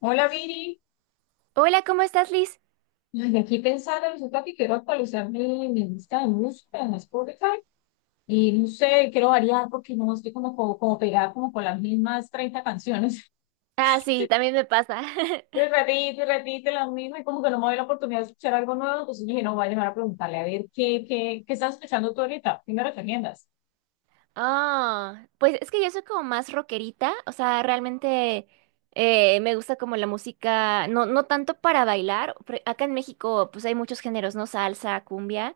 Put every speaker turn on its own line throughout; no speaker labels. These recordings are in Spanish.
Hola Viri.
Hola, ¿cómo estás, Liz?
Ay, aquí pensando, resulta que quiero actualizar mi lista de música en Spotify y no sé, quiero variar porque no estoy como pegada como con las mismas 30 canciones.
Ah, sí, también me pasa.
Y repite las mismas y como que no me doy la oportunidad de escuchar algo nuevo, entonces dije, no, voy a llamar a preguntarle a ver qué estás escuchando tú ahorita, ¿qué me recomiendas?
Ah, pues es que yo soy como más rockerita, o sea, realmente me gusta como la música, no tanto para bailar. Acá en México, pues hay muchos géneros, ¿no? Salsa, cumbia.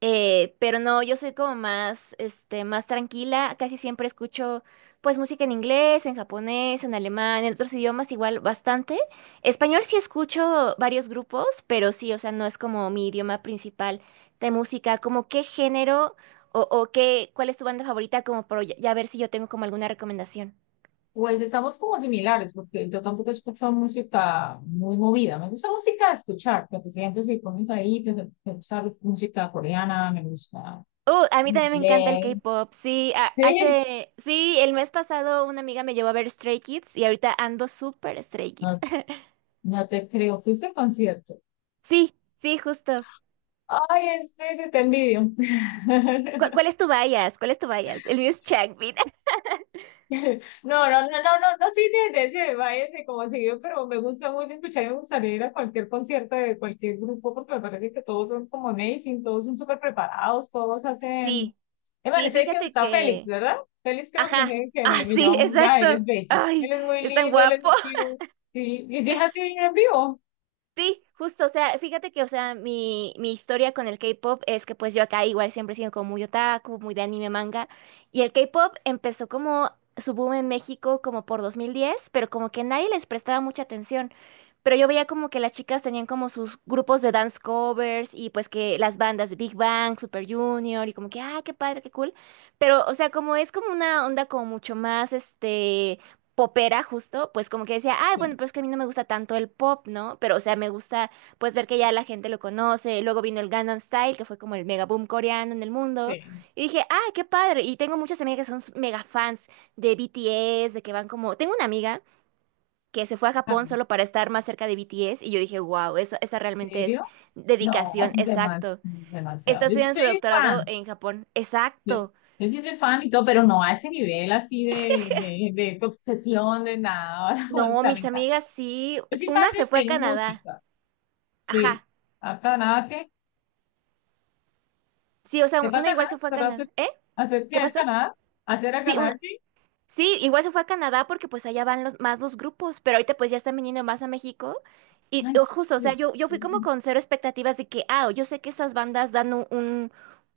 Pero no, yo soy como más, este, más tranquila. Casi siempre escucho, pues, música en inglés, en japonés, en alemán, en otros idiomas igual bastante. Español sí escucho varios grupos, pero sí, o sea, no es como mi idioma principal de música. ¿Como qué género o qué, cuál es tu banda favorita? Como por ya ver si yo tengo como alguna recomendación.
Pues estamos como similares porque yo tampoco escucho música muy movida, me gusta música de escuchar, que te sientes y pones ahí, que te me gusta música coreana, me gusta
A mí también me encanta el
inglés.
K-pop. Sí,
Sí,
hace, sí, el mes pasado una amiga me llevó a ver Stray Kids y ahorita ando súper Stray Kids.
no, no te creo. ¿Fuiste a concierto?
Sí, sí, justo.
Ay, en serio, te envidio.
¿Cuál es tu bias? ¿Cuál es tu bias? El mío es Changmin.
No, no, no, no, no, no soy de ese baile de como seguido, pero me gusta muy escuchar y me gustaría ir a cualquier concierto de cualquier grupo porque me parece que todos son como amazing, todos son súper preparados, todos hacen...
Sí,
Me
sí,
parece que
fíjate
está Félix,
que...
¿verdad? Félix creo que es
Ajá.
el que
Ah,
me
sí,
lleva muy... Ah,
exacto.
él es bello.
Ay,
Él es muy
es tan
lindo, él es
guapo.
muy cute. Sí, y es así en vivo.
Sí, justo, o sea, fíjate que, o sea, mi historia con el K-pop es que pues yo acá igual siempre he sido como muy otaku, muy de anime, manga, y el K-pop empezó como su boom en México como por 2010, pero como que nadie les prestaba mucha atención, pero yo veía como que las chicas tenían como sus grupos de dance covers y pues que las bandas de Big Bang, Super Junior y como que, ah, qué padre, qué cool, pero, o sea, como es como una onda como mucho más, este popera justo, pues como que decía, ay, bueno,
Sí,
pero es que a mí no me gusta tanto el pop, ¿no? Pero, o sea, me gusta, pues, ver que ya la gente lo conoce. Luego vino el Gangnam Style, que fue como el mega boom coreano en el mundo.
sí.
Y dije, ah, qué padre. Y tengo muchas amigas que son mega fans de BTS, de que van como... Tengo una amiga que se fue a Japón solo para estar más cerca de BTS y yo dije, wow, esa realmente es
¿Serio? No, es
dedicación, exacto.
demasiado.
Está
Yo sí
estudiando
soy
su
fan.
doctorado en Japón,
Yo,
exacto.
yo sí soy fan y todo, pero no a ese nivel así de obsesión, de nada. O
No,
sea, me
mis
encanta.
amigas sí.
Yo soy fan
Una se fue
de
a Canadá.
música. Sí.
Ajá.
Acá nada que.
Sí, o sea,
Sepa
una
Canadá,
igual se fue a
pero hacer,
Canadá. ¿Eh?
hacer
¿Qué
que
pasó?
Canadá, hacer a
Sí,
Canadá que.
sí, igual se fue a Canadá porque pues allá van los, más los grupos, pero ahorita pues ya están viniendo más a México. Y
Ay,
o justo, o sea,
sí,
yo fui como
sí.
con cero expectativas de que, ah, yo sé que estas bandas dan un, un,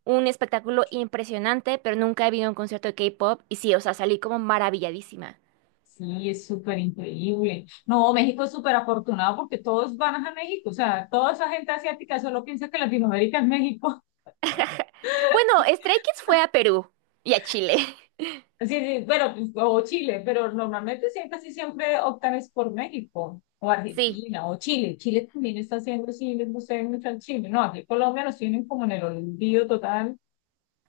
un espectáculo impresionante, pero nunca he visto un concierto de K-pop. Y sí, o sea, salí como maravilladísima.
Sí, es súper increíble. No, México es súper afortunado porque todos van a México. O sea, toda esa gente asiática solo piensa que Latinoamérica es México.
Bueno, Stray Kids fue a Perú y a Chile.
Sí, sí, bueno, pues, o Chile, pero normalmente siempre, casi siempre optan es por México, o
Sí.
Argentina, o Chile. Chile también está haciendo, sí, les gusta mucho al Chile. No, aquí en Colombia nos tienen como en el olvido total.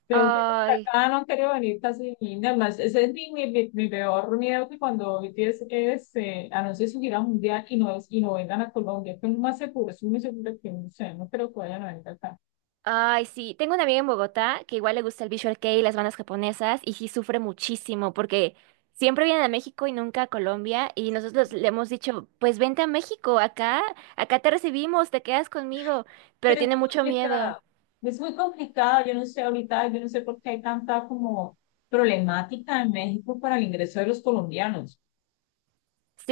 Creo que para
Ay,
acá no han querido venir casi ni nada más. Ese es mi peor miedo, que cuando BTS anuncie su gira mundial y no vengan a Colombia, que es lo más seguro, es muy seguro que no sé, no creo que vayan a venir acá.
ay, sí, tengo una amiga en Bogotá que igual le gusta el Visual Kei y las bandas japonesas y sí sufre muchísimo porque siempre vienen a México y nunca a Colombia y nosotros le hemos dicho, pues vente a México, acá, acá te recibimos, te quedas conmigo, pero
Pero
tiene mucho miedo.
es muy complicado, yo no sé ahorita, yo no sé por qué hay tanta como problemática en México para el ingreso de los colombianos.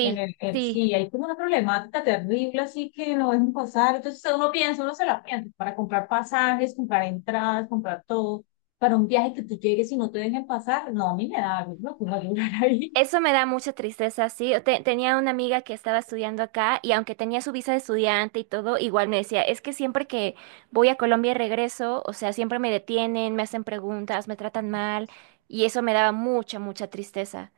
En el,
sí.
sí, hay como una problemática terrible, así que no dejan pasar. Entonces uno piensa, uno se la piensa, para comprar pasajes, comprar entradas, comprar todo, para un viaje que tú llegues y no te dejen pasar, no, a mí me da algo, no puedo llorar ahí.
Eso me da mucha tristeza, sí. Tenía una amiga que estaba estudiando acá y aunque tenía su visa de estudiante y todo, igual me decía, es que siempre que voy a Colombia y regreso, o sea, siempre me detienen, me hacen preguntas, me tratan mal y eso me daba mucha, mucha tristeza.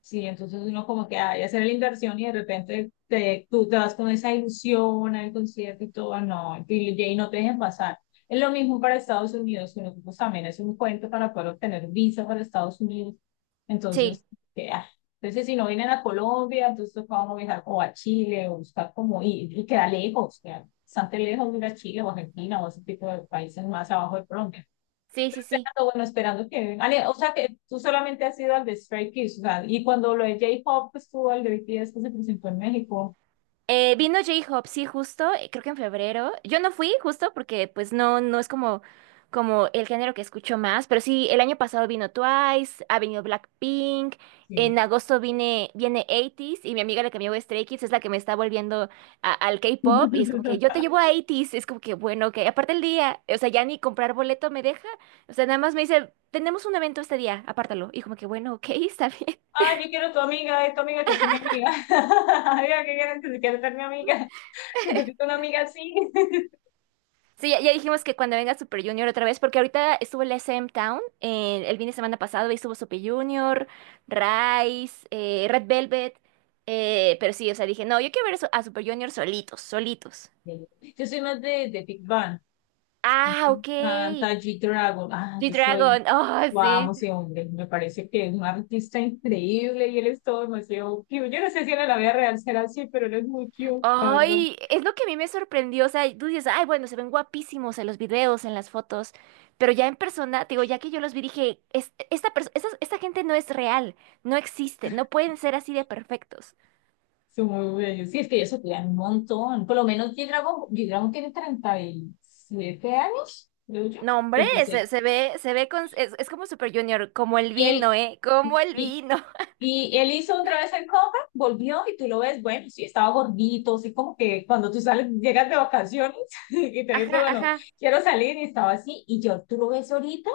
Sí, entonces uno como que hay que hacer la inversión y de repente tú te vas con esa ilusión al concierto y todo, no, Billie, y no te dejen pasar. Es lo mismo para Estados Unidos, que nosotros también es un cuento para poder obtener visa para Estados Unidos. Entonces,
Sí,
que, ah, entonces si no vienen a Colombia, entonces vamos a viajar o a Chile o buscar como ir, y queda lejos, queda bastante lejos de ir a Chile o Argentina o ese tipo de países más abajo de Colombia,
sí, sí, sí.
esperando, bueno, esperando que... Ale, o sea, que tú solamente has ido al de Stray Kids, o sea, y cuando lo de J-Pop estuvo al de BTS que se presentó en México.
Vino J-Hope, sí, justo, creo que en febrero. Yo no fui, justo, porque pues no es como el género que escucho más, pero sí, el año pasado vino Twice, ha venido Blackpink,
Sí.
en agosto viene 80s y mi amiga la que me llevó a Stray Kids es la que me está volviendo al K-pop y es como que yo te llevo a 80s, es como que bueno, que aparte el día, o sea, ya ni comprar boleto me deja, o sea, nada más me dice, tenemos un evento este día, apártalo, y como que bueno, ok, está bien.
Ah, yo quiero tu amiga, tu amiga, que sea mi amiga. Amiga, que quieres que quiero ser mi amiga. Necesito una amiga así.
Sí, ya dijimos que cuando venga Super Junior otra vez, porque ahorita estuvo el SM Town el fin de semana pasado y estuvo Super Junior, Rise, Red Velvet, pero sí, o sea, dije, no, yo quiero ver eso a Super Junior solitos, solitos.
Yo soy más de Big Bang. Me
Ah, ok.
encanta G-Dragon. Ah, yo soy.
G-Dragon, oh,
Yo amo
sí.
ese hombre. Me parece que es un artista increíble y él es todo demasiado cute. Yo no sé si en la vida real será así, pero él es muy cute.
Ay, es lo que a mí me sorprendió, o sea, tú dices, ay, bueno, se ven guapísimos en los videos, en las fotos, pero ya en persona, te digo, ya que yo los vi, dije, "Esta gente no es real, no existe, no pueden ser así de perfectos."
Son muy bellos. Sí, es que ellos se cuidan un montón. Por lo menos G-Dragon, G-Dragon tiene 37 años, creo yo.
No, hombre,
36.
se ve con, es como Super Junior, como el
Y él,
vino, ¿eh? Como el
y,
vino.
y él hizo otra vez el comeback, volvió y tú lo ves, bueno, sí, estaba gordito, así como que cuando tú sales, llegas de vacaciones y te dice,
Ajá,
bueno,
ajá.
quiero salir y estaba así. Y yo, tú lo ves ahorita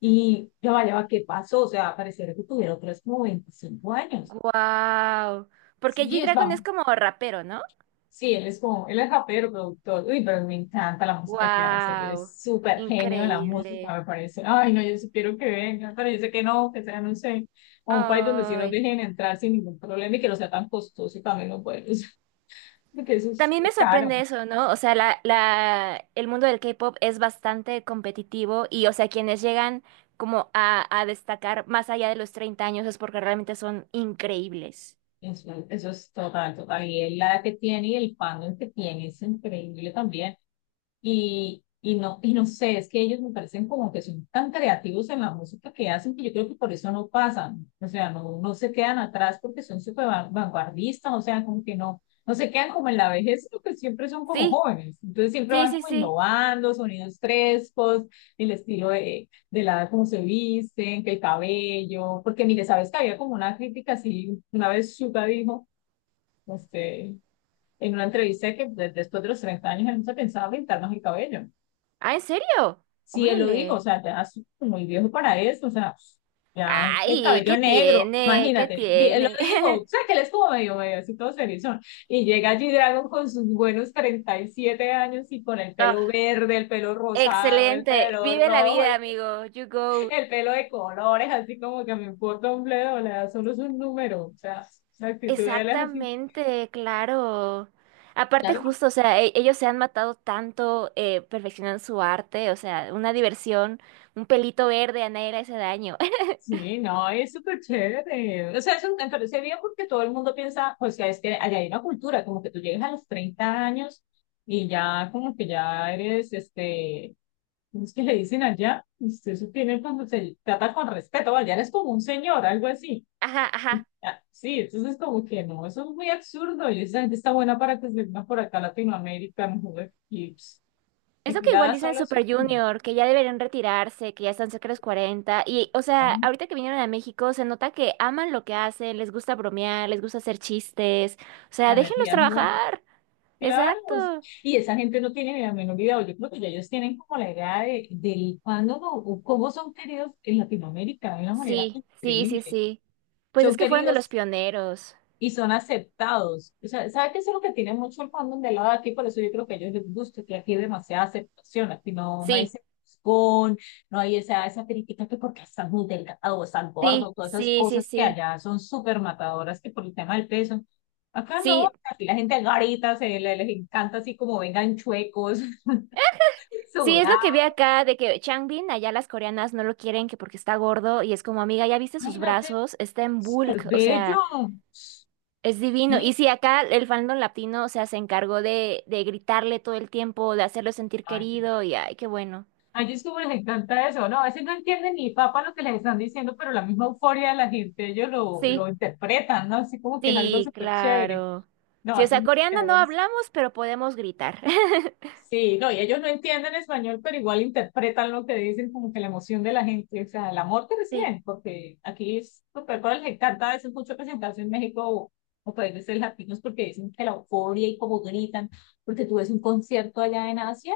y yo, vaya, ¿qué pasó? O sea, pareciera que tuviera otra vez como 25 años.
Wow. Porque
Sí, es.
G-Dragon es como rapero, ¿no?
Sí, él es como, él es rapero, productor. Uy, pero me encanta la música que hace. Él es
Wow.
súper genio de la
Increíble.
música, me parece. Ay, no, yo sí quiero que venga, pero yo sé que no, que sea, no sé, a un país donde sí nos
Ay.
dejen entrar sin ningún problema y que no sea tan costoso y también lo pueden usar, porque eso
También me
es caro.
sorprende eso, ¿no? O sea, el mundo del K-pop es bastante competitivo y, o sea, quienes llegan como a destacar más allá de los 30 años es porque realmente son increíbles.
Eso es total, total. Y él, la edad que tiene y el fandom que tiene es increíble también. Y no sé, es que ellos me parecen como que son tan creativos en la música que hacen, que yo creo que por eso no pasan, o sea, no, no se quedan atrás porque son súper vanguardistas, o sea, como que no, no se quedan como en la vejez, sino que siempre son como
Sí,
jóvenes, entonces siempre
sí,
van
sí,
como
sí.
innovando, sonidos frescos, el estilo de la, cómo se visten, que el cabello, porque mire, sabes que había como una crítica así, una vez Suga dijo, este, en una entrevista que después de los 30 años él no se pensaba pintarnos el cabello.
Ah, ¿en serio?
Si él lo dijo, o
Órale.
sea, ya es muy viejo para eso, o sea, ya el
Ay,
cabello
¿qué
negro,
tiene? ¿Qué
imagínate, él lo
tiene?
dijo, o sea, que él estuvo medio, medio así todo serizón, y llega G-Dragon con sus buenos 37 años y con el
Ah,
pelo verde, el pelo rosado, el
excelente.
pelo
Vive la
rojo,
vida, amigo. You go.
el pelo de colores, así como que me importa un bledo, le da solo su número, o sea, la actitud de él es así.
Exactamente, claro. Aparte, justo, o sea, ellos se han matado tanto perfeccionando su arte, o sea, una diversión, un pelito verde a nadie le hace daño.
Sí, no, es súper chévere. O sea, eso me parece bien porque todo el mundo piensa, pues, que es que allá hay una cultura, como que tú llegas a los 30 años y ya como que ya eres, ¿cómo es que le dicen allá? Usted se tiene cuando se trata con respeto, vaya, eres como un señor, algo así.
Ajá,
Y,
ajá.
ah, sí, entonces como que no, eso es muy absurdo y esa gente está buena para que se venga por acá a Latinoamérica, no joder, y, pss,
Eso
aquí
que
la
igual
da
dicen
solo es
Super
una,
Junior, que ya deberían retirarse, que ya están cerca de los 40. Y, o sea,
¿no?
ahorita que vinieron a México, se nota que aman lo que hacen, les gusta bromear, les gusta hacer chistes. O
La
sea, déjenlos
energía es buena.
trabajar.
Claro, o sea,
Exacto.
y esa gente no tiene ni la menor idea, o yo creo que ya ellos tienen como la idea de, del fandom o cómo son queridos en Latinoamérica de una manera
Sí, sí, sí,
increíble.
sí. Pues es
Son
que fueron de los
queridos
pioneros.
y son aceptados. O sea, ¿sabe qué es lo que tiene mucho el fandom del lado de aquí? Por eso yo creo que a ellos les gusta, que aquí hay demasiada aceptación, aquí no, no hay
Sí,
sesgón, no hay esa, esa crítica que porque estás muy delgado o estás gordo,
sí,
todas esas
sí, sí,
cosas que
sí.
allá son súper matadoras que por el tema del peso. Acá no,
Sí,
aquí la gente garita, les encanta así como vengan chuecos,
sí, es lo que
sudados.
vi acá de que Changbin, allá las coreanas no lo quieren que porque está gordo y es como, amiga, ya viste sus
Imagínate,
brazos, está en
qué
bulk, o sea.
bello.
Es divino. Y
Sí,
si acá el fandom latino, o sea, se encargó de gritarle todo el tiempo, de hacerlo sentir querido, y ay, qué bueno.
a ellos como les encanta eso, ¿no? A veces no entienden ni papa lo que les están diciendo, pero la misma euforia de la gente, ellos lo
Sí,
interpretan, ¿no? Así como que es algo
sí,
súper chévere.
claro.
No,
Sí, o
hacen
sea, coreano no
musicales.
hablamos, pero podemos gritar.
Sí, no, y ellos no entienden español, pero igual interpretan lo que dicen, como que la emoción de la gente, o sea, el amor que
Sí,
reciben, porque aquí es súper, pero les encanta a veces mucho presentarse en México o países latinos porque dicen que la euforia y como gritan, porque tú ves un concierto allá en Asia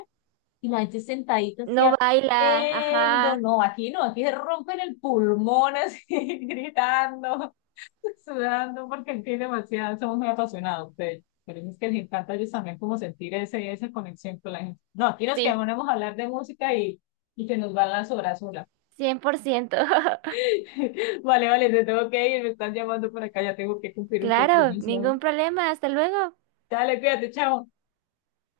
y la gente sentadita así
no baila,
haciendo,
ajá,
no, aquí no, aquí se rompen el pulmón así, gritando, sudando, porque aquí demasiado, somos muy apasionados ustedes. Pero es que les encanta a ellos también como sentir ese, esa conexión con la gente. No, aquí nos
sí,
quedamos a hablar de música y se nos van las horas sola.
100%.
Vale, vale, te tengo que ir, me están llamando por acá, ya tengo que cumplir un
Claro,
compromiso.
ningún problema, hasta luego.
Dale, cuídate, chao.